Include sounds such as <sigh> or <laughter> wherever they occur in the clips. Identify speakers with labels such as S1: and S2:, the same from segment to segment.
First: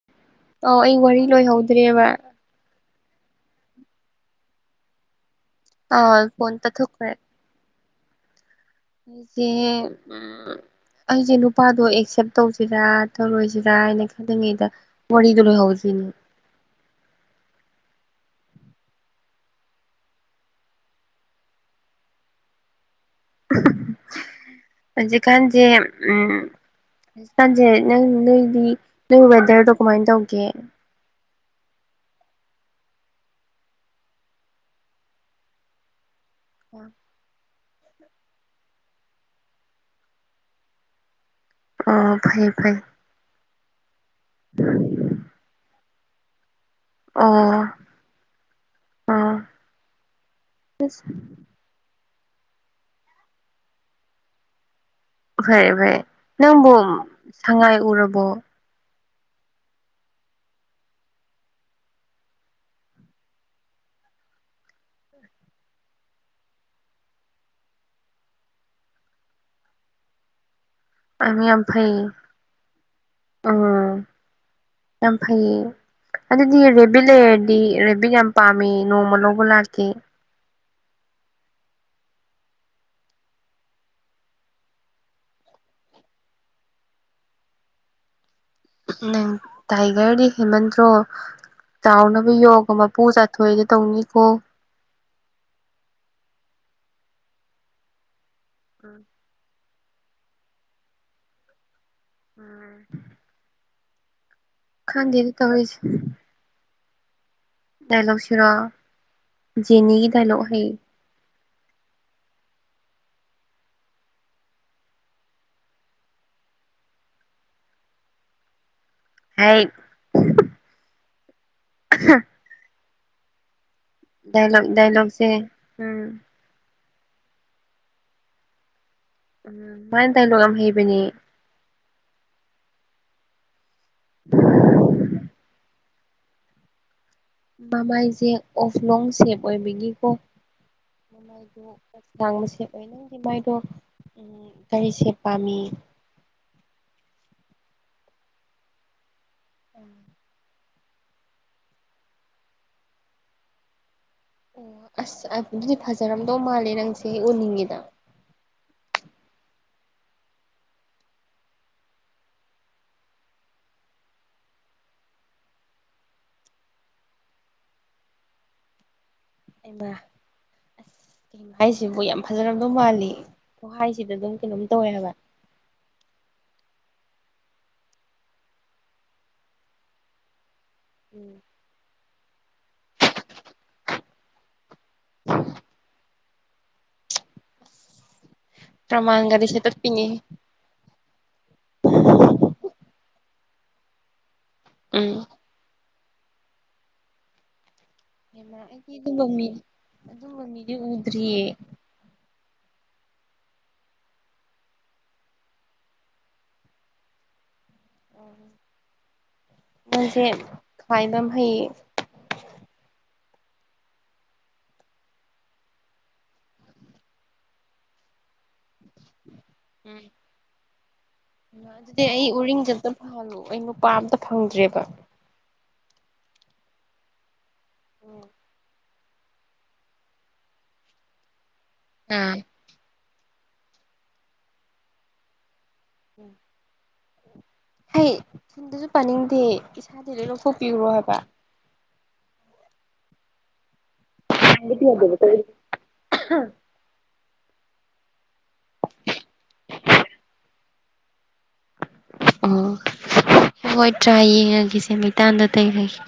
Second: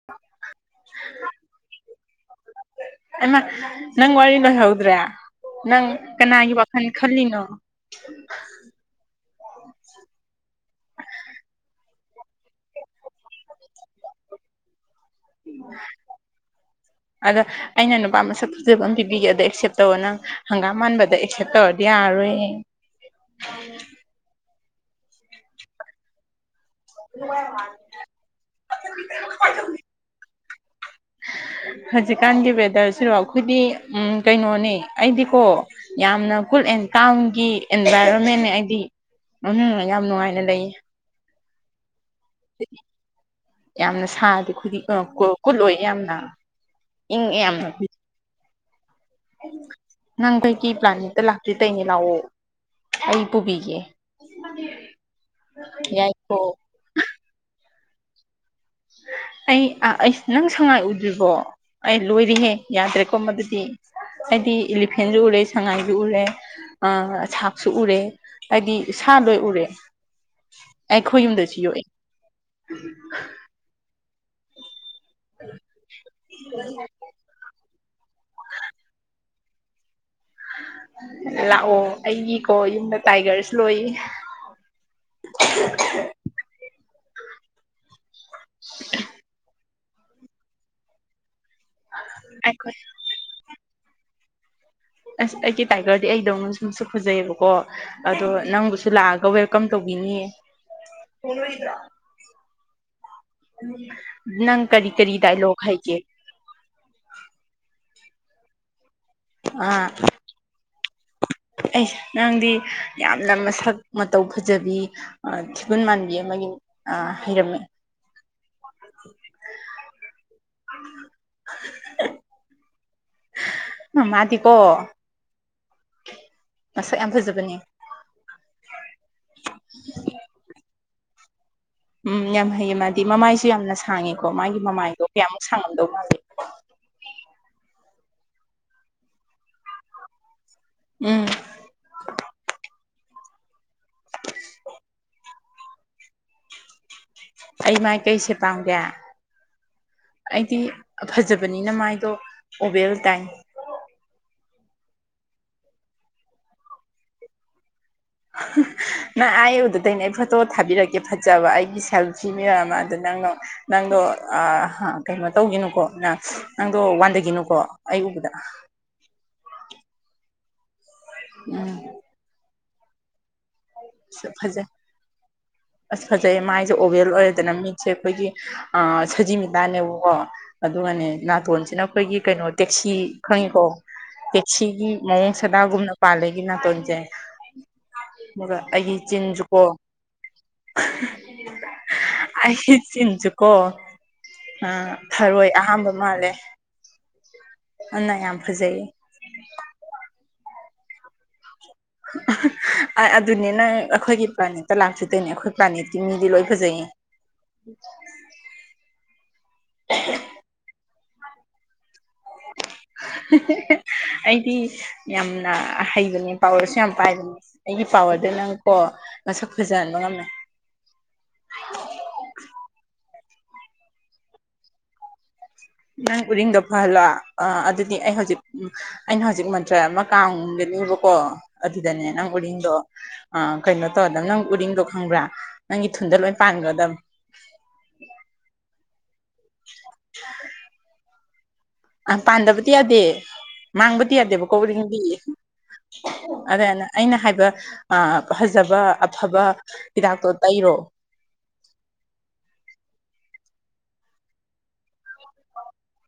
S1: <unintelligible>
S2: ꯑꯣ ꯑꯩ ꯋꯥꯔꯤ ꯂꯣꯏꯍꯧꯗ꯭ꯔꯦꯕ
S1: ꯏꯃ ꯅꯪ ꯋꯥꯔꯤ ꯂꯣꯏꯍꯧꯗ꯭ꯔꯦ ꯅꯪ
S2: ꯑꯥ
S1: ꯀꯅꯥꯒꯤ
S2: ꯐꯣꯟ
S1: ꯋꯥꯈꯜ
S2: ꯇꯠꯊꯣꯛꯈ꯭ꯔꯦ
S1: ꯈꯜꯂꯤꯅꯣ <unintelligible>
S2: ꯑꯩꯁꯦ ꯎ ꯑꯩꯁꯦ ꯅꯨꯄꯥꯗꯣ ꯑꯦꯛꯁꯦꯞ ꯇꯧꯁꯤꯔꯥ ꯇꯧꯔꯣꯏꯁꯤꯔꯥ ꯍꯥꯏꯅ ꯈꯜꯂꯤꯉꯩꯗ ꯋꯥꯔꯤꯗ ꯂꯣꯏꯍꯧꯁꯤꯅꯦ
S1: ꯑꯗ ꯑꯩꯅ ꯅꯨꯄꯥ ꯃꯁꯛ ꯐꯖꯕ ꯑꯃ ꯄꯤꯕꯤꯒꯦ ꯑꯗꯣ ꯑꯦꯛꯁꯦꯞ ꯇꯧꯔ ꯅꯪ ꯍꯪꯒꯥꯝ ꯃꯥꯟꯕꯗ ꯑꯦꯛꯁꯦꯞ ꯇꯧꯔꯗꯤ ꯌꯥꯔꯣꯏꯦ
S2: ꯍꯧꯖꯤꯀꯥꯟꯖꯦ ꯎꯝ ꯄꯥꯟꯖꯦ ꯅꯪ ꯅꯣꯏꯗꯤ ꯅꯣꯏ ꯋꯦꯗꯔꯗꯣ ꯀꯃꯥꯏꯅ ꯇꯧꯒꯦ
S1: ꯍꯧꯖꯤꯛꯀꯥꯟꯒꯤ ꯋꯦꯗꯔꯁꯤꯔꯣ ꯑꯩꯈꯣꯏꯗꯤ ꯎ ꯀꯩꯅꯣꯅꯦ ꯑꯩꯗꯤꯀꯣ ꯌꯥꯝꯅ ꯁꯀꯨꯜ ꯑꯦꯟ ꯇꯥꯎꯟꯒꯤ ꯑꯦꯟꯚꯥꯏꯔꯣꯟꯃꯦꯟ ꯑꯩꯗꯤ ꯌꯥꯝ ꯅꯨꯡꯉꯥꯏꯅ ꯂꯩꯌꯦ
S2: ꯑꯣ ꯐꯩ ꯐꯩ
S1: ꯌꯥꯝꯅ ꯁꯥꯗꯤꯦ ꯈꯨꯗꯤ ꯀꯨꯠꯂꯣꯏꯦ ꯌꯥꯝꯅ ꯏꯪꯉꯦ
S2: ꯑꯣ
S1: ꯌꯥꯝꯅ
S2: ꯑꯣ
S1: ꯅꯪ ꯀꯩ ꯀ ꯄ꯭ꯂꯥꯅꯤꯡꯇ ꯂꯥꯛꯈꯤ ꯦ ꯅꯎ ꯑꯩꯜ ꯄꯨꯨꯕꯒ
S2: ꯐꯔꯦ ꯐꯔꯦ ꯅꯪꯕꯨ ꯁꯉꯥꯏ ꯎꯔꯕꯣ
S1: ꯑꯩ ꯑꯩꯁ ꯅꯪ ꯁꯉꯥꯏ ꯎꯗ꯭ꯔꯤꯕꯣ ꯑꯩ ꯂꯣꯏꯔꯤꯍꯦ ꯌꯥꯗ꯭ꯔꯦꯀꯣ ꯃꯗꯨꯗꯤ ꯍꯥꯏꯗꯤ ꯏꯂꯤꯐꯦꯟꯁꯨ ꯎꯔꯦ ꯁꯉꯥꯏꯁꯨ ꯎꯔꯦ ꯑ ꯁꯥꯛꯁꯨ ꯎꯔꯦ ꯍꯥꯏꯗꯤ ꯁꯥ ꯂꯣꯏ ꯎꯔꯦ ꯑꯩ
S2: ꯑꯗꯨ
S1: ꯈꯨꯌꯨꯝꯗ ꯁꯤ
S2: ꯑꯣ ꯌꯥꯝ ꯐꯩꯌꯦ ꯑꯗꯨꯗꯤ ꯔꯕꯤ ꯂꯩꯔꯗꯤ ꯔꯦꯕꯤꯠ ꯌꯥꯝ ꯄꯥꯝꯃꯤ ꯅꯣꯡꯃ ꯂꯧꯕ ꯂꯥꯛꯀꯦ
S1: ꯂꯥꯛꯑꯣ ꯑꯩꯒꯤꯀꯣ ꯌꯨꯝꯗ ꯇꯥꯏꯒꯔꯁꯨ ꯂꯣꯏꯌꯦ
S2: ꯅꯪ ꯇꯥꯏꯒꯔꯗꯤ ꯍꯦꯃꯟꯇ꯭ꯔꯣ ꯆꯥꯎꯅꯕ ꯌꯣꯒ
S1: ꯑꯩꯈꯣꯏ
S2: ꯃꯄꯨ ꯆꯠ ꯊꯣꯏꯗ ꯇꯧꯅꯤꯀꯣ
S1: ꯑꯁ ꯑꯩꯒꯤ ꯇꯥꯏꯒꯔꯗꯤ ꯑꯩꯗꯧꯅ ꯁꯁꯨ ꯐꯖꯩꯑꯕꯀꯣ ꯑꯗꯣ ꯅꯪꯕꯨꯁꯨ ꯂꯥꯛꯑꯒ ꯋꯦꯜ ꯀꯝ ꯇꯧꯕꯤꯅꯤꯌꯦ
S2: ꯎꯝ
S1: ꯅꯪ ꯀꯔꯤ ꯀꯔꯤ ꯗꯥꯏꯂꯣꯒ
S2: ꯇꯧꯔꯤꯁꯦ
S1: ꯍꯥꯏꯒꯦ
S2: ꯗꯥꯏꯂꯛ ꯁꯔꯣ ꯖꯦꯅꯤꯒꯤ ꯗꯥꯏꯂꯛ ꯍ
S1: ꯑꯩꯁ ꯅꯪꯗꯤ ꯌꯥꯝꯅ ꯃꯁꯛ ꯃꯇꯧ ꯐꯖꯕꯤ ꯊꯤꯒꯨꯟ ꯃꯥꯟꯕꯤ ꯑꯃꯒꯤ ꯍꯩꯔꯝꯃꯦ ꯎ
S2: ꯍꯥꯏ
S1: <inaudible>
S2: ꯍ ꯗꯥꯏꯂ
S1: ꯃꯥꯗꯤꯀꯣ
S2: ꯗꯥꯏꯂꯣꯛꯁꯦ ꯎꯝ
S1: ꯃꯁꯛ ꯌꯥꯝ ꯐꯖꯕꯅꯤ
S2: ꯎꯝ ꯃꯥꯅ ꯗꯥꯏꯂꯣꯛ ꯌꯥꯝ ꯍꯩꯕꯅꯦ
S1: ꯎꯝ ꯌꯥꯝ ꯍꯩꯌꯦ ꯃꯥꯗꯤ ꯃꯃꯥꯏꯁꯨ ꯌꯥꯝꯅ ꯁꯥꯡꯉꯦꯀꯣ ꯃꯥꯒꯤ ꯃꯃꯥꯏꯗꯣ ꯀꯌꯥꯃꯨꯛ ꯁꯥꯡꯉꯝꯗꯧ ꯃꯥꯁꯦ
S2: ꯃꯃꯥꯏꯁꯦ ꯑꯣꯐ ꯂꯣꯡ ꯁꯦꯞ ꯑꯣꯏꯕꯒꯤꯀꯣ
S1: ꯎꯝ
S2: ꯃꯃꯥꯏꯗꯣ ꯂꯥꯡꯕꯁꯦ ꯑꯣꯏꯅꯪꯗꯤ ꯃꯥꯏꯗꯣ ꯀꯔꯤꯁꯦ ꯄꯥꯝꯃꯤ
S1: ꯑꯩ ꯃꯥꯏꯀꯩꯁꯦ ꯄꯥꯝꯒꯦ ꯑꯩꯗꯤ ꯐꯖꯕꯅꯤꯅ ꯃꯥꯏꯗꯣ ꯑꯣꯕꯦꯜ ꯇꯥꯏꯝ
S2: ꯑꯣ ꯑꯁ ꯑꯗꯨꯗꯤ ꯐꯖꯔꯝꯗꯧ ꯃꯥꯜꯂꯦ ꯅꯪ ꯁꯤ ꯎꯅꯤꯡꯉꯤꯗ
S1: ꯎ ꯅꯪ ꯑꯩꯨꯗꯗꯩꯅ ꯑꯩ ꯐꯣꯇꯣ ꯊꯥꯕꯤꯔꯛꯀꯦ ꯐꯖꯕ ꯑꯩꯒꯤ ꯁꯦꯜꯐꯤ ꯃꯌꯥꯝ ꯑꯃ ꯑꯗ ꯅꯪꯅ ꯅꯪꯗꯣ ꯀꯩꯅꯣ ꯇꯧꯒꯤꯅꯨꯀꯣ ꯅꯪ ꯅꯪꯗꯣ ꯋꯥꯟꯒꯅꯨ ꯀꯣ ꯑꯩ ꯎꯕꯗ
S2: ꯏꯃ
S1: ꯎꯝ
S2: ꯍꯥꯏꯁꯤꯕꯨ ꯌꯥꯝ ꯐꯖꯔꯝꯗꯧ ꯃꯥꯜꯂꯤ ꯄꯣꯍꯥꯏꯁꯤꯗ ꯑꯗꯨꯝ
S1: ꯐꯖꯩ
S2: ꯀꯩꯅꯣꯝ ꯇꯧꯋꯦ ꯍꯥꯏꯕ
S1: ꯑꯁ ꯐꯖꯩ ꯃꯥꯏꯁꯦ ꯑꯣꯕꯦꯜ ꯑꯣꯏꯔꯦꯗꯅ ꯃꯤꯠꯁꯦ ꯑꯩꯈꯣꯏꯒꯤ ꯑ ꯁꯖꯤꯃꯤꯇꯥꯅꯦꯕꯀꯣ ꯑꯗꯨꯒꯅꯦ
S2: ꯎꯝ
S1: ꯅꯥꯇꯣꯟꯁꯤꯅ ꯑꯩꯈꯣꯏꯒꯤ ꯀꯩꯅꯣ ꯇꯦꯛꯁꯤ ꯈꯪꯉꯤꯀꯣ ꯇꯦꯛꯁꯤꯒꯤ ꯃꯑꯣꯡ ꯁꯅꯥꯒꯨꯝꯅ ꯄꯥꯜꯂꯒꯤ ꯅꯥꯇꯣꯟꯁꯦ ꯑꯩꯒꯤ
S2: ꯄ꯭ꯔꯃꯥꯟꯒꯗꯤ
S1: ꯆꯤꯟꯖꯨꯀꯣ
S2: ꯁꯦꯠꯇꯠꯄꯤꯅꯤ
S1: ꯑꯩ ꯆꯤꯟꯖꯦꯀꯣ ꯑ
S2: ꯎꯝ
S1: ꯊꯔꯣꯏ ꯑꯍꯥꯝꯕ ꯃꯥꯜꯂꯦ ꯑꯗꯨꯅ ꯌꯥꯝ
S2: ꯃ
S1: ꯐꯖꯩꯌꯦ
S2: ꯑꯩꯗꯤ ꯑꯗꯨꯝꯕ ꯃꯤ ꯑꯗꯨꯝꯕ ꯃꯤꯗꯤ ꯎꯗ꯭ꯔꯤꯌꯦ
S1: ꯎꯝ ꯑꯗꯨꯅꯤ ꯅꯪ ꯑꯩꯈꯣꯏꯒꯤ ꯄ꯭ꯂꯥꯅꯦꯠꯇ ꯂꯥꯛꯆꯗꯣꯏꯅꯦ ꯑꯩꯈꯣꯏ ꯄ꯭ꯂꯥꯅꯦꯠꯇꯤ ꯃꯤꯗꯤ ꯂꯣꯏ ꯐꯖꯩꯌꯦ
S2: ꯃꯁ ꯈꯥꯏꯕꯝ ꯐꯩ
S1: ꯑꯩꯗꯤ ꯌꯥꯝꯅ ꯍꯩꯕꯅꯦ ꯄꯥꯎꯔꯁꯨ ꯌꯥꯝ ꯄꯥꯏꯕꯅꯦ ꯑꯩꯒꯤ ꯄꯋꯥꯔꯗ ꯅꯪ ꯀꯣ ꯃꯁꯛ ꯐꯖꯍꯟꯕ
S2: ꯎꯝ
S1: ꯉꯝꯃꯦ
S2: ꯑꯗꯨꯗꯤ ꯑꯩ ꯎꯔꯤꯡꯁꯦ ꯑꯝꯇ ꯐꯥꯍꯜꯂꯨ ꯑꯩ ꯅꯨꯄꯥ ꯑꯝꯇ ꯐꯪꯗ꯭ꯔꯦꯕ
S1: ꯅꯪ ꯎꯗꯤꯡꯗꯣ ꯐꯍꯜꯂꯣ ꯑ ꯑꯗꯨꯗꯤ ꯑꯩ ꯍꯧꯖꯤꯛ ꯑꯩꯅ ꯍꯧꯖꯤꯛ ꯃꯟꯇ꯭ꯔ ꯑꯃ ꯀꯥꯡꯒꯅꯦꯕꯀꯣ ꯑꯗꯨꯗꯅꯦ ꯅꯪ
S2: ꯑꯥ
S1: ꯎꯔꯤꯡꯗꯣ ꯑ ꯀꯩꯅꯣ ꯇꯧꯔꯗꯕ ꯅꯪ ꯎꯔꯤꯡꯗꯣ ꯈꯪꯕ꯭ꯔꯥ ꯅꯪꯒꯤ ꯊꯨꯟꯗ ꯂꯣꯏ ꯄꯥꯟꯒꯗꯕ
S2: ꯍꯩ ꯁꯤꯨꯝꯗꯁꯨ ꯄꯥꯅꯤꯡꯗꯦ ꯏꯁꯥꯗꯤ ꯂꯣꯏ ꯂꯧꯊꯣꯛꯄꯤꯈꯨꯔꯣ ꯍꯥꯏꯕ
S1: ꯑ ꯄꯥꯟꯗꯕꯗꯤ ꯌꯥꯗꯦ ꯃꯥꯡꯕꯗꯤ ꯌꯥꯗꯦꯕ ꯀꯧꯔꯤꯉꯗꯤ ꯑꯗꯨꯥꯏꯅ ꯑꯩꯅ ꯍꯥꯏꯕ ꯐꯖꯕ ꯑꯐꯕ ꯍꯤꯗꯥꯛꯇꯣ ꯇꯩꯔꯣ
S2: ꯑꯣ ꯍꯣꯏ ꯇ꯭ꯔꯥ ꯌꯦꯡꯉꯒꯁꯦ ꯃꯩꯇꯥꯟꯗ ꯇꯩꯔꯒꯦ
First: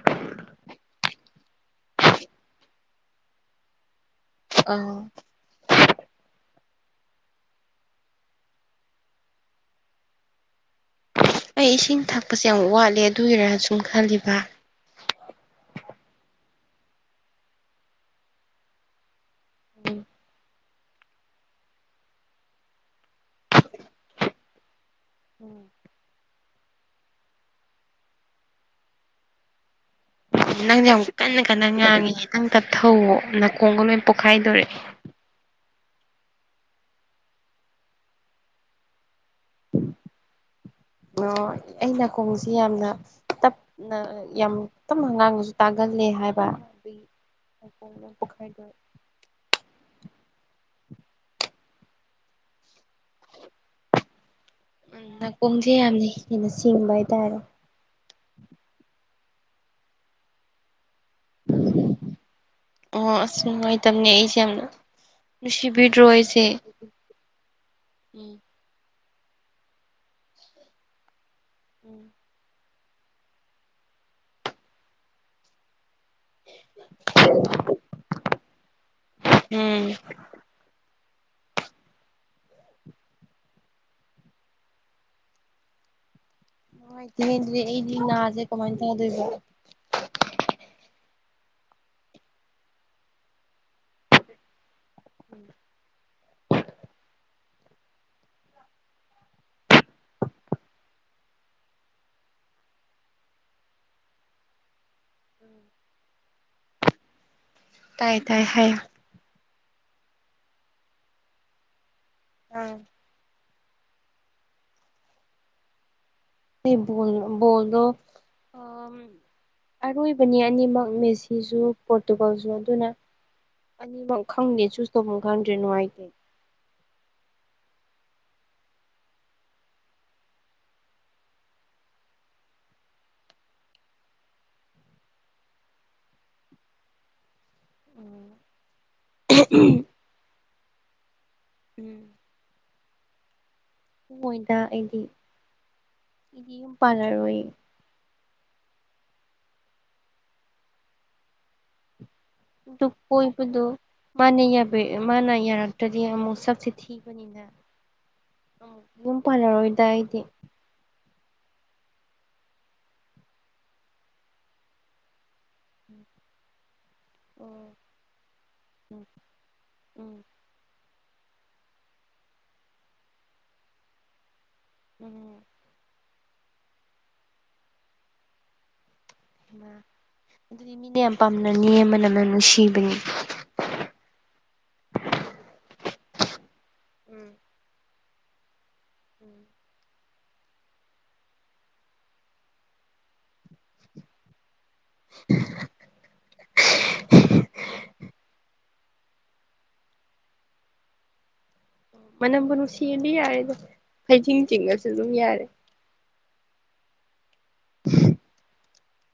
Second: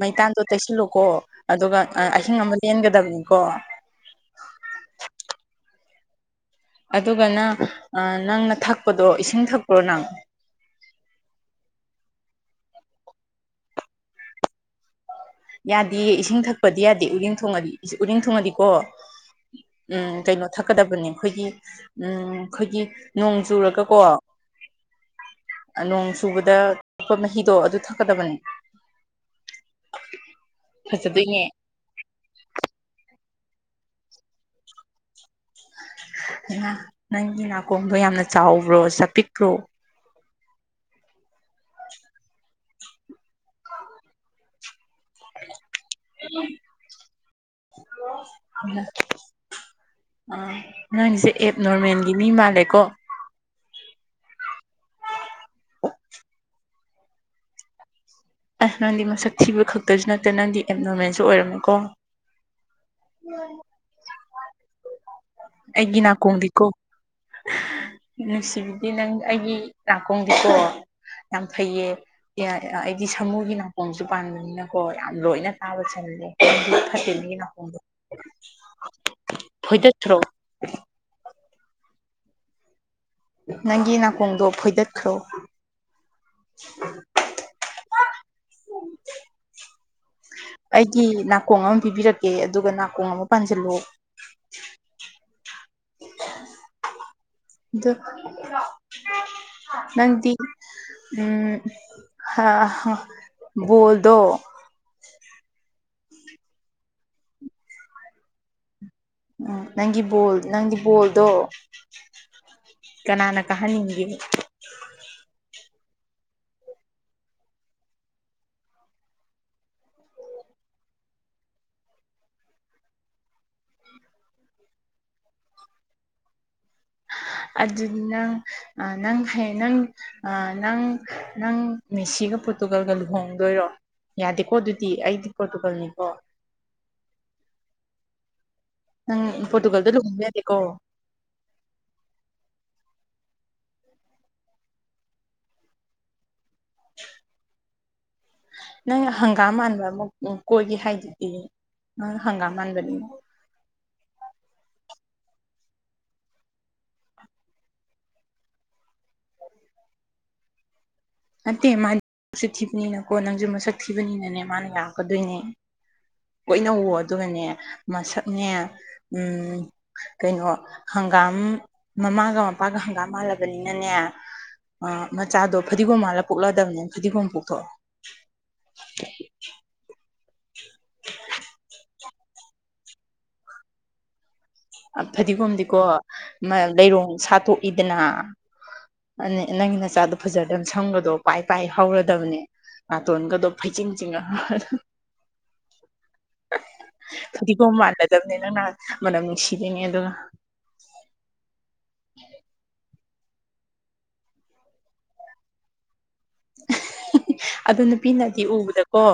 S1: ꯃꯩꯇꯥꯟꯗꯣ ꯇꯩꯁꯤꯜꯂꯨꯀꯣ ꯑꯗꯨꯒ ꯑꯍꯤꯡ ꯑꯃ ꯂꯦꯟꯒꯗꯕꯅꯤꯀꯣ
S2: ꯑ
S1: ꯑꯗꯨꯒꯅ ꯅꯪꯅ ꯊꯛꯄꯗꯣ ꯏꯁꯤꯡ ꯊꯛꯄ꯭ꯔꯣ ꯅꯪ
S2: ꯑꯩ ꯏꯁꯤꯡ ꯊꯛꯄꯁꯦ ꯌꯥꯝ ꯋꯥꯠꯂꯦ ꯑꯗꯨꯒꯤꯔꯥ ꯁꯨꯝ ꯈꯜꯂꯤꯕ
S1: ꯌꯥꯗꯦꯌꯦ ꯏꯁꯤꯡ ꯊꯛꯄꯗꯤ ꯌꯥꯗꯦ ꯎꯔꯤꯡ ꯊꯣꯡꯉꯗꯤ ꯎꯔꯤꯡ ꯊꯣꯡꯉꯗꯤꯀꯣ ꯎꯝ ꯀꯩꯅꯣ ꯊꯛꯀꯗꯕꯅꯦ ꯑꯩꯈꯣꯏꯒꯤ ꯎꯝ ꯑꯩꯈꯣꯏꯒꯤ ꯅꯣꯡ ꯆꯨꯔꯒꯀꯣ ꯅꯣꯡ ꯁꯨꯕꯗ ꯊꯄ ꯃꯍꯤꯗꯣ ꯑꯗꯨ ꯊꯛꯀꯗꯕꯅꯤ
S2: ꯅꯪꯁꯨ ꯌꯥꯝ ꯀꯟꯅ ꯀꯟꯅ ꯉꯥꯡꯉꯦ ꯅꯪ ꯇꯠꯊꯧꯧꯋꯣ ꯅꯥꯀꯣꯡꯒ ꯂꯣꯏ ꯄꯣꯛꯈꯥꯏꯗꯣꯔꯛꯑꯦ
S1: ꯅꯪꯒꯤ ꯅꯥꯀꯣꯡꯗꯣ ꯌꯥꯝꯅ ꯆꯥꯎꯕ꯭ꯔꯣ ꯆꯄꯤꯛꯄ꯭ꯔꯣ
S2: <inaudible> ꯑꯣ ꯑꯩꯅ ꯅꯀꯣꯡꯁꯤ ꯌꯥꯝꯅ ꯇꯞꯅ ꯌꯥꯝ ꯈꯤꯇꯪ ꯍꯉꯥꯡꯕꯁꯨ ꯇꯥꯒꯜꯂꯦ ꯍꯥꯏꯕ
S1: ꯑ ꯅꯪꯒꯤꯁꯦ ꯑꯦꯞ ꯅꯣꯔꯃꯦꯜꯒꯤ ꯃꯤ ꯃꯥꯜꯂꯦꯀꯣ
S2: ꯅꯥ ꯀꯣꯡꯁꯦ ꯌꯥꯝꯅ ꯍꯦꯟꯅ ꯆꯤ ꯊꯤꯡꯥꯏꯗꯔꯣ
S1: ꯑꯁ ꯅꯪꯗꯤ ꯃꯁꯛ ꯊꯤꯕ ꯈꯛꯇꯁꯨ ꯅꯠꯇꯦ ꯅꯪꯗꯤ ꯑꯦꯞ ꯅꯣꯔꯃꯦꯜꯁꯨ ꯑꯣꯏꯔꯝꯃꯦꯀꯣ
S2: ꯑꯣ ꯑꯁ ꯅꯨꯡꯉꯥꯏꯇꯕꯅꯦ ꯑꯩꯁꯦ ꯌꯥꯝꯅ ꯅꯨꯡꯁꯤꯕꯤꯗ꯭ꯔꯣ ꯑꯩꯁꯦ ꯎꯝ
S1: ꯅꯨꯡꯁꯤꯕꯤꯗꯤ ꯅꯪ ꯑꯩꯒꯤ ꯅꯥꯀꯣꯡꯗꯨ ꯁ ꯌꯥꯝ ꯐꯩꯌꯦ ꯍꯥꯏꯗꯤ ꯁꯃꯨꯒꯤ ꯅꯥꯀꯣꯡꯁꯨ ꯄꯥꯟꯕꯅꯤꯅꯀꯣ ꯌꯥꯝ ꯂꯣꯏꯅ ꯇꯥꯕ ꯆꯜꯂꯦ
S2: ꯎꯝ
S1: ꯐꯣꯏꯗꯠꯇ꯭ꯔꯣ ꯅꯪꯒꯤ ꯅꯥꯀꯣꯡꯗꯣ ꯐꯣꯏꯗꯠꯈ꯭ꯔꯣ
S2: ꯅꯨꯡꯉꯥꯢꯇꯦꯍꯦ ꯑꯩꯗꯤ ꯅꯥꯁꯦ ꯀꯃꯥꯏꯅ ꯇꯧꯗꯣꯏꯕ
S1: ꯑꯩꯒꯤ ꯅꯥꯀꯣꯡ ꯑꯃ ꯄꯤꯕꯤꯔꯛꯀꯦ ꯑꯗꯨꯒ ꯅꯥꯀꯣꯡ ꯑꯃ ꯄꯥꯟꯁꯤꯜꯂꯣ
S2: <inaudible>
S1: ꯑꯗꯨ ꯅꯪꯗꯤ ꯎꯝ ꯍ ꯕꯣꯜꯗꯣ
S2: <inaudible> ꯇꯥꯏ ꯇꯥꯏ ꯍꯥꯏꯌꯣ
S1: ꯎꯝ ꯅꯪꯒꯤ ꯕꯣꯜ ꯅꯪꯒꯤ ꯕꯣꯜꯗꯣ
S2: ꯎꯝ
S1: ꯀꯅꯥꯅ ꯀꯥꯍꯟꯅꯤꯡꯒꯦ
S2: ꯑꯩ ꯕꯣꯜ ꯕꯣꯜꯗꯣ ꯑꯔꯣꯏꯕꯅꯤ ꯑꯅꯤꯃꯛ ꯃꯦꯁꯤꯁꯨ ꯄꯣꯔꯇꯨꯒꯜꯁꯨ ꯑꯗꯨꯅ ꯑꯅꯤꯃꯛ ꯈꯪꯗꯦ ꯆꯨꯁ ꯇꯧꯐꯝ ꯈꯪꯗ꯭ꯔꯦ ꯅꯨꯡꯉꯥꯏꯇꯦ
S1: ꯑꯗꯨ ꯅꯪ ꯑ ꯅꯪ ꯐꯦꯟ ꯅꯪ ꯅꯪ ꯅꯪ ꯃꯦꯁꯤꯒ ꯄꯣꯔꯇꯨꯒꯜꯒ ꯂꯨꯍꯣꯡꯗꯣꯏꯔꯣ ꯌꯥꯗꯦꯀꯣ ꯑꯗꯨꯗꯤ ꯑꯩꯗꯤ ꯄꯣꯔꯇꯨꯒꯜꯅꯤꯀꯣ ꯅꯪ ꯄꯣꯔꯇꯨꯒꯜꯗ ꯂꯨꯍꯣꯡꯕ ꯌꯥꯗꯦꯀꯣ
S2: ꯎꯝ ꯍꯣꯏꯗ ꯑꯩꯗꯤ ꯑꯩꯗꯤ ꯌꯨꯝ ꯄꯥꯜꯂꯔꯣꯏꯌꯦ
S1: ꯅꯪ ꯍꯪꯒꯥꯝ ꯃꯥꯟꯕ ꯑꯃꯨꯛ ꯀꯣꯏꯒꯦ ꯍꯥꯏꯗꯨꯗꯤ ꯑ ꯍꯪꯒꯥꯝ
S2: ꯑꯗꯨ
S1: ꯃꯥꯟꯕꯅꯤ
S2: ꯀꯣꯏ ꯃꯥꯅ ꯃꯥꯅ ꯌꯥꯔꯛꯇ꯭ꯔꯗꯤ ꯑꯃꯨꯛ ꯁꯛꯁꯤ ꯊꯤꯕꯅꯤꯅ ꯎꯝ ꯌꯨꯝ ꯄꯥꯜꯂꯔꯣꯏꯗ ꯑꯩꯗꯤ
S1: ꯅꯠꯇꯦ ꯃꯥꯗꯤ ꯁꯛ ꯊꯤꯕꯅꯤꯅꯀꯣ ꯅꯪꯁꯨ ꯃꯁꯛ ꯊꯤꯕꯅꯤꯅꯅꯦ ꯃꯥꯅ ꯌꯔꯛꯀꯗꯣꯏꯅꯦ ꯀꯣꯏꯅꯧꯑꯣ ꯑꯗꯨꯒꯅꯦ
S2: ꯎꯝ
S1: ꯃꯁꯛꯅꯦ ꯎꯝ
S2: ꯎꯝ
S1: ꯀꯩꯅꯣ ꯍꯪꯒꯥꯝ ꯃꯃꯥꯒ ꯃꯄꯥꯒ ꯍꯪꯒꯥꯝ ꯃꯥꯜꯂꯕꯅꯤꯅꯅꯦ
S2: ꯎꯝ ꯎꯝ
S1: ꯃꯆꯥꯗꯣ ꯐꯗꯤꯒꯣꯝ ꯃꯥꯜꯂ ꯄꯣꯛꯂꯛꯑꯥꯗꯕꯅꯦ ꯐꯗꯤꯒꯣꯝ ꯄꯣꯛꯊꯣꯛꯑꯣ
S2: ꯑꯗꯨꯗꯤ ꯃꯤꯅ ꯌꯥꯝ ꯄꯥꯝꯅꯅꯤ ꯃꯅꯝ ꯅꯨꯡꯁꯤꯕꯅꯤ
S1: ꯐꯗꯤꯒꯣꯝꯗꯤꯀꯣ ꯂꯩꯔꯣꯡ
S2: ꯎꯝ
S1: ꯁꯥꯠꯇꯣꯛꯏꯗꯅ ꯑ ꯅꯪꯒꯤ ꯅꯆꯥꯗꯣ ꯐꯖꯔꯗꯕꯅꯦ ꯁꯝꯒꯗꯣ ꯄꯥꯏ ꯄꯥꯏ ꯍꯧꯔꯗꯕꯅꯤ ꯅꯥꯇꯣꯟꯒꯗꯣ ꯐꯩꯖꯤꯡ ꯆꯤꯡꯉ ꯐꯗꯤꯒꯣꯝ ꯃꯥꯜꯂꯗꯕꯅꯦ ꯅꯪꯅ ꯅꯍꯥꯟ ꯃꯅꯝ <unintelligible> ꯅꯨꯡꯁꯤꯗꯣꯏꯅꯦ ꯑꯗꯨꯅ
S2: ꯃꯅꯝꯕꯨ ꯅꯨꯡꯁꯤꯔꯗꯤ ꯌꯥꯔꯦꯗ ꯍꯩꯊꯤꯡ ꯊꯤꯡꯉꯁꯨ ꯑꯗꯨꯝ ꯌꯥꯔꯦ
S1: ꯑꯗꯨ ꯅꯨꯄꯤꯅꯗꯤ ꯎꯕꯗꯀꯣ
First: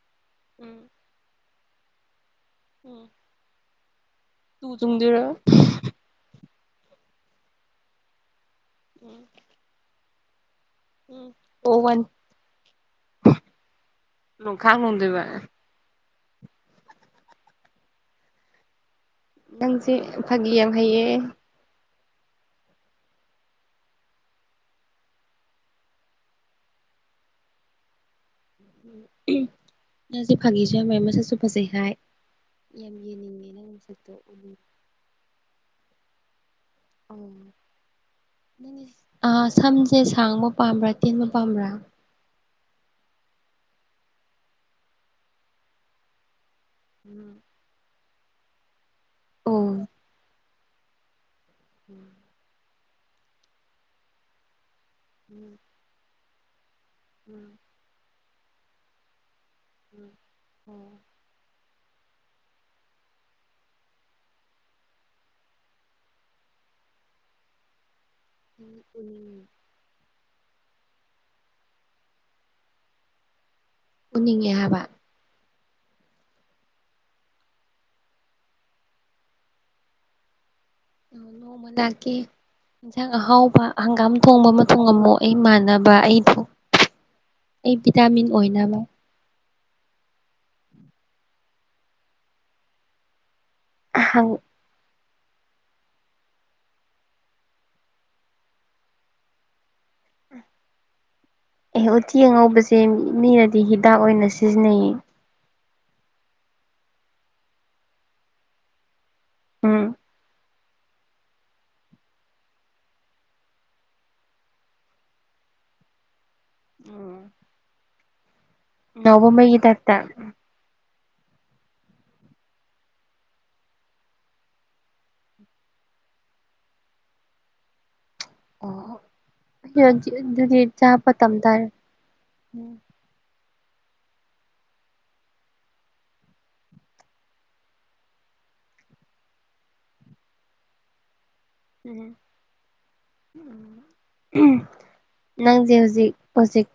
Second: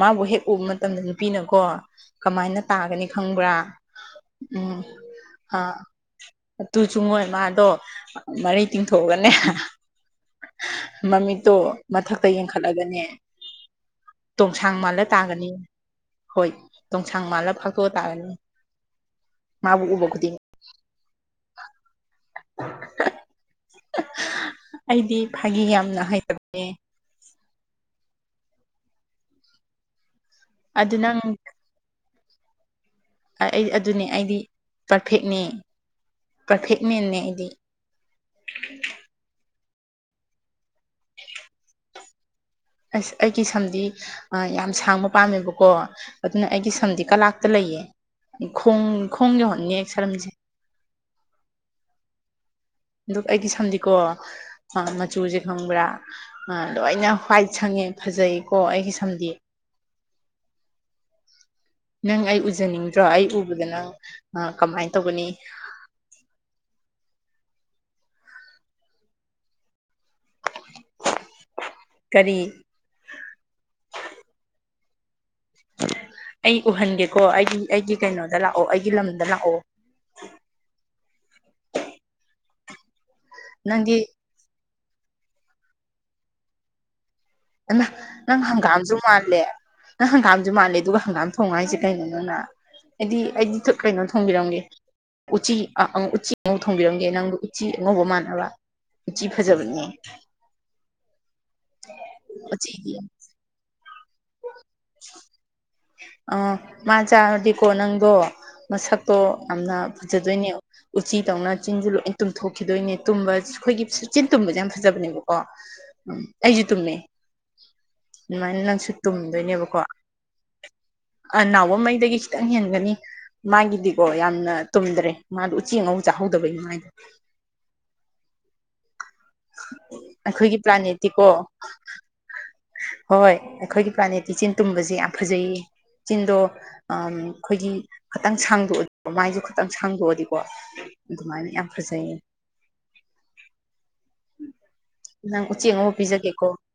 S1: ꯃꯥꯕꯨ ꯍꯦꯛ ꯎꯕ
S2: ꯎꯝ
S1: ꯃꯇꯝꯗ ꯅꯨꯄꯤꯅꯀꯣ ꯀꯃꯥꯏꯅ ꯇꯥꯒꯅꯤ
S2: ꯎꯝ
S1: ꯈꯪꯕ꯭ꯔꯥ
S2: ꯇꯨ
S1: ꯎꯝ
S2: ꯆꯨꯡꯗꯣꯏꯔꯣ
S1: ꯑ ꯑꯗꯨꯁꯨ ꯃꯣꯏꯃꯥꯗꯣ ꯃꯔꯩ
S2: ꯎꯝ
S1: ꯇꯤꯡꯊꯣꯛꯑꯒꯅꯦ
S2: ꯎꯝ
S1: ꯃꯃꯤꯠ
S2: ꯑꯣ ꯋꯥꯟ
S1: ꯃꯊꯛꯇ ꯌꯦꯡꯈꯠꯂꯒꯅꯦ ꯇꯣꯡꯁꯥꯡ
S2: ꯅꯣꯡꯈꯥꯡ
S1: ꯃꯥꯜꯂ
S2: ꯅꯣꯡꯗꯣꯏꯕ
S1: ꯇꯥꯒꯅꯤ ꯍꯣꯏ ꯇꯣꯡꯁꯥꯡ ꯃꯥꯜꯂ ꯐꯥꯠꯇꯣꯛꯑ ꯇꯥꯒꯅꯤ
S2: ꯅꯪꯁꯦ ꯐꯥꯒꯤꯌꯥꯝ ꯍꯩꯌꯦ
S1: ꯑꯩꯗꯤ ꯐꯥꯒꯤ ꯌꯥꯝꯅ ꯍꯩꯕ
S2: ꯎꯝ ꯅꯪꯗꯤ ꯐꯥꯒꯤꯁꯨ ꯌꯥꯝ
S1: ꯑꯗꯨ
S2: ꯍꯩ
S1: ꯅꯪ
S2: ꯃꯁꯛꯁꯨ ꯐꯖꯩ ꯍꯥꯏ ꯌꯥꯝ ꯌꯦꯡꯅꯤꯡꯉꯦ
S1: ꯑꯩ
S2: ꯅꯪ
S1: ꯑꯗꯨꯅꯦ
S2: ꯅꯁꯛꯇꯣ
S1: ꯑꯩꯗꯤ
S2: ꯎꯅꯤꯡ
S1: ꯄꯔꯐꯦꯛꯅꯦ ꯄꯔꯐꯦꯛꯃꯦꯟꯅꯦ
S2: ꯑꯣ
S1: ꯑꯩꯗꯤ
S2: ꯁꯝꯁꯦ ꯁꯥꯡꯕ ꯄꯥꯝꯕ꯭ꯔꯥ ꯇꯦꯟꯕ ꯄꯥꯝꯕ꯭ꯔꯥ
S1: ꯑꯁ ꯑꯩꯒꯤ ꯁꯝꯗꯤ ꯑ ꯌꯥꯝ ꯁꯥꯡꯕ ꯄꯥꯝꯃꯦꯕꯀꯣ ꯑꯗꯨꯅ ꯑꯩꯒꯤ ꯁꯝꯗꯤ
S2: ꯎꯝ
S1: ꯀꯂꯥꯛꯇ ꯂꯩꯌꯦ ꯈꯣꯡ ꯈꯣꯡ
S2: ꯑꯣ
S1: ꯌꯧꯍꯟꯅꯤ ꯁꯝꯁꯦ
S2: ꯎꯝ
S1: ꯑꯗꯨ ꯑꯩꯒꯤ ꯁꯝꯗꯤꯀꯣ ꯃꯆꯨꯁꯦ
S2: ꯎꯝ
S1: ꯈꯪꯕ꯭ꯔꯥ ꯂꯣꯏꯅ
S2: ꯎꯝ
S1: ꯍ꯭ꯋꯥꯏꯠ ꯁꯪꯉꯦ ꯐꯖꯩꯀꯣ ꯑꯩꯒꯤ ꯁꯝꯗꯤ
S2: ꯎꯝ
S1: ꯅꯪꯑꯩ ꯎꯖꯅꯤꯡꯗ꯭ꯔꯣ ꯑꯩ ꯎꯕꯗ ꯅꯪ ꯀꯃꯥꯏ ꯇꯧꯒꯅꯤ
S2: ꯎꯝ ꯎꯝ
S1: ꯀꯔꯤ
S2: ꯎꯅꯤꯡꯉꯦ ꯍꯥꯏꯕ
S1: ꯑꯩ ꯎꯍꯟꯒꯦꯀꯣ ꯑꯩꯒꯤ ꯑꯩꯒꯤ ꯀꯩꯅꯣꯗ ꯂꯥꯛꯑꯣ ꯑꯩꯒꯤ ꯂꯝꯗ ꯂꯥꯛꯑꯣ
S2: ꯅꯣꯡꯃ ꯂꯥꯛꯀꯦ ꯏꯟꯁꯥꯡ ꯑꯍꯥꯎꯕ
S1: ꯅꯪꯗꯤ
S2: ꯍꯪꯒꯥꯝ ꯊꯣꯡꯕ ꯑꯃ ꯊꯣꯡꯉꯝꯃꯨ ꯑꯩ ꯃꯥꯟꯅꯕ ꯑꯩ ꯑꯩ
S1: ꯅꯪ
S2: ꯚꯤꯇꯥꯃꯤꯟ
S1: ꯅꯪ
S2: ꯑꯣꯏꯅꯕ
S1: ꯍꯪꯒꯥꯝꯁꯨ ꯃꯥꯜꯂꯦ ꯅꯪ ꯍꯪꯒꯥꯝꯁꯨ ꯃꯥꯜꯂꯦ ꯑꯗꯨꯒ ꯍꯪꯒꯥꯝ ꯊꯣꯡꯉꯣ ꯍꯥꯏꯁꯦ ꯀꯩꯅꯣ ꯅꯪ ꯑꯩꯗꯤ ꯑꯩꯗꯤ ꯇꯨ ꯀꯩꯅꯣ ꯊꯣꯡꯕꯤꯔꯝꯒꯦ ꯎꯆꯤ ꯑ ꯎꯆꯤ ꯑꯉꯧ ꯊꯣꯡꯕꯤꯔꯝꯒꯦ ꯅꯪꯕꯨ ꯎꯆꯤ ꯑꯉꯧꯕ ꯃꯥꯟꯅꯕ ꯖꯤ ꯐꯖꯕꯅꯦ
S2: ꯑꯦ ꯎꯇꯤ ꯑꯉꯧꯕꯁꯦ
S1: ꯎꯆꯤꯗꯤ
S2: ꯃꯤꯅꯗꯤ ꯍꯤꯗꯥꯛ ꯑꯣꯏꯅ ꯁꯤꯖꯤꯟꯅꯩꯌꯦ
S1: ꯑ ꯃꯥ ꯆꯥꯔꯗꯤꯀꯣ ꯅꯪꯗꯣ ꯃꯁꯛꯇꯣ ꯌꯥꯝꯅ
S2: ꯎꯝ
S1: ꯐꯖꯗꯣꯏꯅꯦ ꯎꯆꯤ ꯇꯧꯅ ꯆꯤꯟꯁꯨ ꯂꯣꯏ ꯇꯨꯝꯊꯣꯛꯈꯤꯗꯣꯏꯅꯦ ꯇꯨꯝꯕ ꯑꯩꯈꯣꯏꯒꯤ ꯆꯤꯟ ꯇꯨꯝꯕꯁꯦ ꯌꯥꯝ ꯐꯖꯕꯅꯦꯕꯀꯣ ꯎꯝ ꯑꯩꯁꯨ ꯇꯨꯝꯃꯦ
S2: ꯎꯝ
S1: ꯑꯗꯨꯃꯥꯏꯅ ꯅꯪꯁꯨ
S2: ꯑꯅꯧꯕ ꯃꯩꯒꯤ
S1: ꯇꯨꯝꯗꯣꯏꯅꯦꯕꯀꯣ
S2: ꯇꯥꯏꯞꯇ <inaudible>
S1: ꯅꯥꯎꯕꯉꯩꯗꯒꯤ ꯈꯤꯇꯪ ꯍꯦꯟꯒꯅꯤ ꯃꯥꯒꯤꯗꯤꯀꯣ ꯌꯥꯝꯅ ꯇꯨꯝꯗ꯭ꯔꯦ ꯃꯥꯗꯣ ꯎꯆꯦꯉꯧ ꯆꯥꯍꯧꯗꯕꯒꯤ ꯃꯥꯏꯗꯣ
S2: ꯑꯣ
S1: ꯑꯩꯈꯣꯏꯒꯤ
S2: ꯑꯗꯨꯗꯤ ꯆꯥꯄ
S1: ꯄ꯭ꯂꯥꯅꯦꯠꯇꯤꯀꯣ
S2: ꯇꯝꯇꯔꯦ
S1: ꯍꯣꯏ ꯍꯣꯏ ꯑꯩꯈꯣꯏꯒꯤ ꯄ꯭ꯔ꯭ꯂꯥꯅꯦꯠꯇꯤꯆꯤꯟ ꯇꯨꯝꯕꯁꯦ ꯌꯥꯝ ꯐꯖꯩꯌꯦ ꯆꯤꯟꯗꯣ ꯎ ꯑꯩꯈꯣꯏꯒꯤ ꯈꯤꯇꯪ ꯁꯥꯡꯗꯣꯛꯑꯗꯤꯀꯣ ꯃꯥꯏꯁꯨ ꯈꯇꯪ ꯁꯥꯡꯗꯣꯛꯑꯗꯤꯀꯣ ꯑꯗꯨꯝꯑꯩ
S2: ꯎꯝ
S1: ꯌꯥꯝꯐꯖꯩ ꯅꯪ
S2: ꯅꯪꯁꯦ
S1: ꯎꯆꯦꯛ ꯑꯉꯧꯕ
S2: ꯍꯧꯖꯤꯛ
S1: ꯄꯤꯖꯒꯦꯀꯣ
S2: ꯍꯧꯖꯤꯛ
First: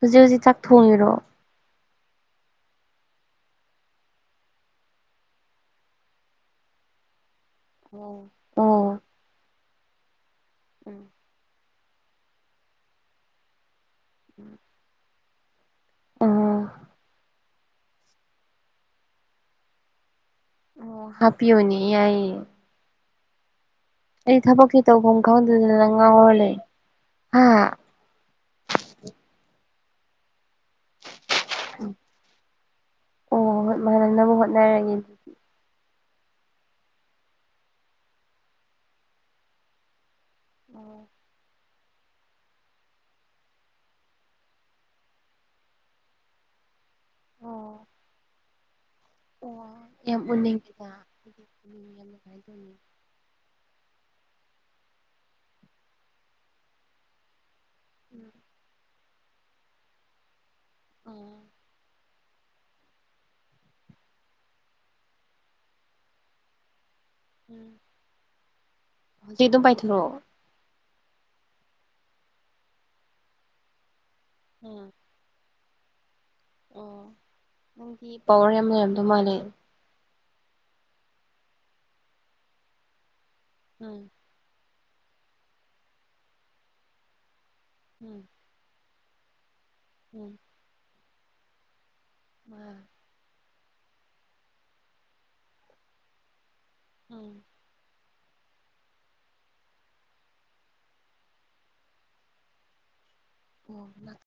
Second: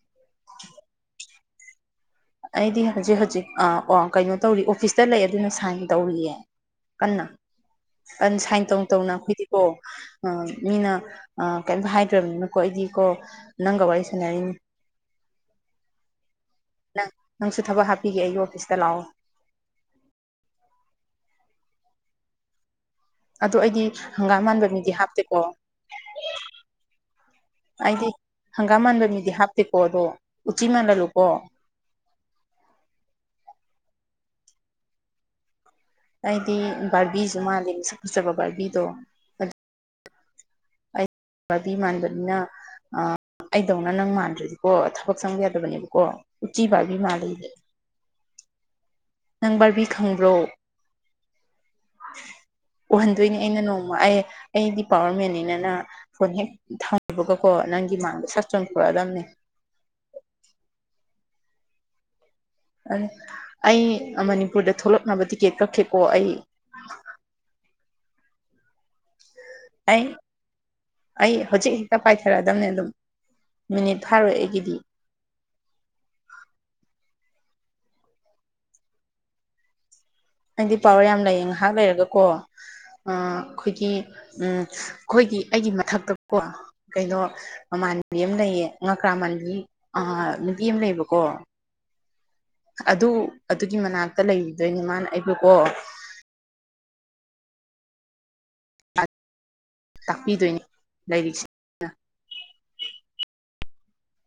S2: ꯍꯧꯖꯤꯛ ꯍꯧꯖꯤꯛ ꯆꯥꯛ ꯊꯣꯡꯉꯤꯔꯣ
S1: ꯑꯩꯗꯤ ꯍꯧꯖꯤꯛ ꯍꯧꯖꯤꯛ ꯑ ꯑꯣ ꯀꯩꯅꯣ ꯇꯧꯔꯤ ꯑꯣꯐꯤꯁꯇ ꯂꯩ ꯑꯗꯨꯅ ꯁꯥꯏꯟ ꯇꯧꯔꯤꯌꯦ ꯀꯟꯅ
S2: ꯑꯣ
S1: ꯀꯟꯅ ꯁꯥꯏꯟ ꯇꯧꯅ
S2: ꯑꯣ
S1: ꯇꯧꯅ ꯑꯈꯣꯏꯗꯤꯀꯣ ꯃꯤꯅ
S2: ꯎꯝ
S1: ꯑ ꯀꯩꯅꯝꯇ ꯍꯥꯏꯗ꯭ꯔꯕꯅꯤꯅꯀꯣ ꯑꯩꯗꯤ ꯀꯣ ꯅꯪꯒ ꯋꯥꯔꯤ ꯁꯥꯟꯅꯔꯤꯅꯤ
S2: ꯑꯥ
S1: ꯅꯪ ꯅꯪꯁꯨ ꯊꯕꯛ ꯍꯥꯞꯄꯤꯒꯦ ꯑꯩꯒꯤ ꯑꯣꯐꯤꯁꯇ ꯂꯥꯛꯑꯣ
S2: ꯑꯣ ꯍꯥꯞꯄꯤꯌꯨꯅꯦ ꯌꯥꯏꯌꯦ
S1: ꯑꯗꯣ ꯑꯩꯗꯤ
S2: ꯑꯩ
S1: ꯍꯪꯒꯥꯝ ꯃꯥꯟꯕ
S2: ꯊꯕꯛꯀꯤ
S1: ꯃꯤꯗꯤ
S2: ꯇꯧꯐꯝ
S1: ꯍꯥꯞꯇꯦꯀꯣ
S2: ꯈꯪꯗꯗꯅ ꯉꯥꯎꯔ ꯂꯩ ꯍꯥ
S1: ꯑꯩꯗꯤ ꯍꯪꯒꯥꯝ ꯃꯥꯟꯕ ꯃꯤꯗꯤ ꯍꯥꯞꯇꯦꯀꯣ ꯑꯗꯣ ꯎꯆꯤ ꯃꯥꯟꯍꯜꯂꯨꯀꯣ
S2: ꯎ ꯑꯣ ꯑꯃꯥꯢꯅꯕꯨ ꯍꯣꯠꯅꯔꯗꯤ
S1: ꯑꯩꯗꯤ ꯕꯥꯔꯕꯤꯁꯨ ꯃꯥꯜꯂꯤ ꯃꯁꯛ ꯐꯖꯕ ꯕꯥꯔꯕꯤꯗꯣ ꯑꯗꯨ
S2: ꯑꯣ
S1: ꯕꯤ ꯃꯥꯟꯕꯅꯤꯅ ꯑ ꯑꯩꯗꯧꯅ ꯅꯪ ꯃꯥꯟꯗ꯭ꯔꯗꯤꯀꯣ ꯊꯕꯛ ꯆꯪꯕ ꯌꯥꯗꯕꯅꯦꯕꯀꯣ ꯔꯆꯤꯕ ꯃꯥꯦ
S2: ꯑꯣ ꯑꯣ
S1: ꯕꯥꯔꯕꯤ
S2: ꯌꯥꯝ
S1: ꯈꯪꯕ꯭ꯔꯣ
S2: ꯎꯅꯤꯡꯗꯦꯗ ꯌꯥꯝ
S1: ꯎꯍꯟꯗꯣꯏꯅꯦ ꯑꯩꯅ ꯅꯣꯡꯃ ꯑꯩ ꯑꯩꯗꯤ ꯄꯋꯥꯔ ꯃꯦꯟꯅꯤꯅꯅ ꯐꯣꯟ ꯍꯦꯛ ꯀꯕꯒꯀꯣ ꯅꯪꯒꯤ ꯃꯥꯡꯗ
S2: ꯎꯝ
S1: ꯁꯛ ꯆꯣꯡꯈꯥꯊꯣꯔꯛꯑꯗꯕꯅꯦ
S2: ꯎꯝ
S1: ꯑꯩ ꯃꯅꯤꯄꯨꯔꯗ ꯊꯣꯛꯂꯛꯅꯕ ꯇꯤꯀꯦꯠ ꯀꯛꯈꯤꯦꯀꯣ ꯑꯩ
S2: ꯎꯝ ꯍꯧꯖꯤꯛ ꯑꯗꯨꯝ
S1: ꯑꯩ
S2: ꯄꯥꯏꯊꯣꯔꯛꯑꯣ
S1: ꯑꯩ ꯍꯧꯖꯤꯛ ꯍꯦꯛꯇ ꯄꯥꯏꯊꯔꯛꯑꯗꯕꯅꯦ ꯑꯗꯨꯝ ꯃꯤꯅꯤꯠ ꯊꯥꯔꯣꯏ
S2: ꯎꯝ ꯑꯣ ꯅꯪꯒꯤ ꯄꯋꯥꯔ ꯌꯥꯝ ꯂꯩꯔꯝꯗꯣꯏ ꯃꯥꯜꯂꯦ
S1: ꯅꯪꯗꯤ ꯄꯋꯥꯔ ꯌꯥꯝ ꯂꯩꯌꯦ ꯉꯥꯏꯍꯥꯛ ꯂꯩꯔꯒꯀꯣ ꯑ ꯑꯈꯣꯏꯒꯤ
S2: ꯎꯝ
S1: ꯎꯝ ꯑꯈꯣꯏꯒꯤ ꯑꯩꯒꯤ ꯃꯊꯛꯇꯀꯣ ꯀꯩꯅꯣ
S2: ꯎꯝ
S1: ꯃꯃꯥꯟꯅꯕꯤ ꯑꯃ ꯂꯩꯌꯦ ꯉꯀ꯭ꯔꯥ ꯃꯟꯕꯤ ꯑ
S2: ꯎꯝ
S1: ꯅꯨꯄꯤ ꯑꯃ ꯂꯩꯕꯀꯣ
S2: <unintelligible>
S1: ꯑꯗꯨ ꯑꯗꯨꯒꯤ ꯃꯅꯥꯛꯇ ꯂꯩꯈꯤꯗꯣꯏꯅꯦ ꯃꯥꯅ ꯑꯩꯕꯨꯀꯣ
S2: ꯎꯝ
S1: ꯇꯥꯛꯄꯤꯗꯣꯏꯅꯦ ꯂꯥꯏꯔꯤꯛꯁꯦ
S2: ꯑꯣ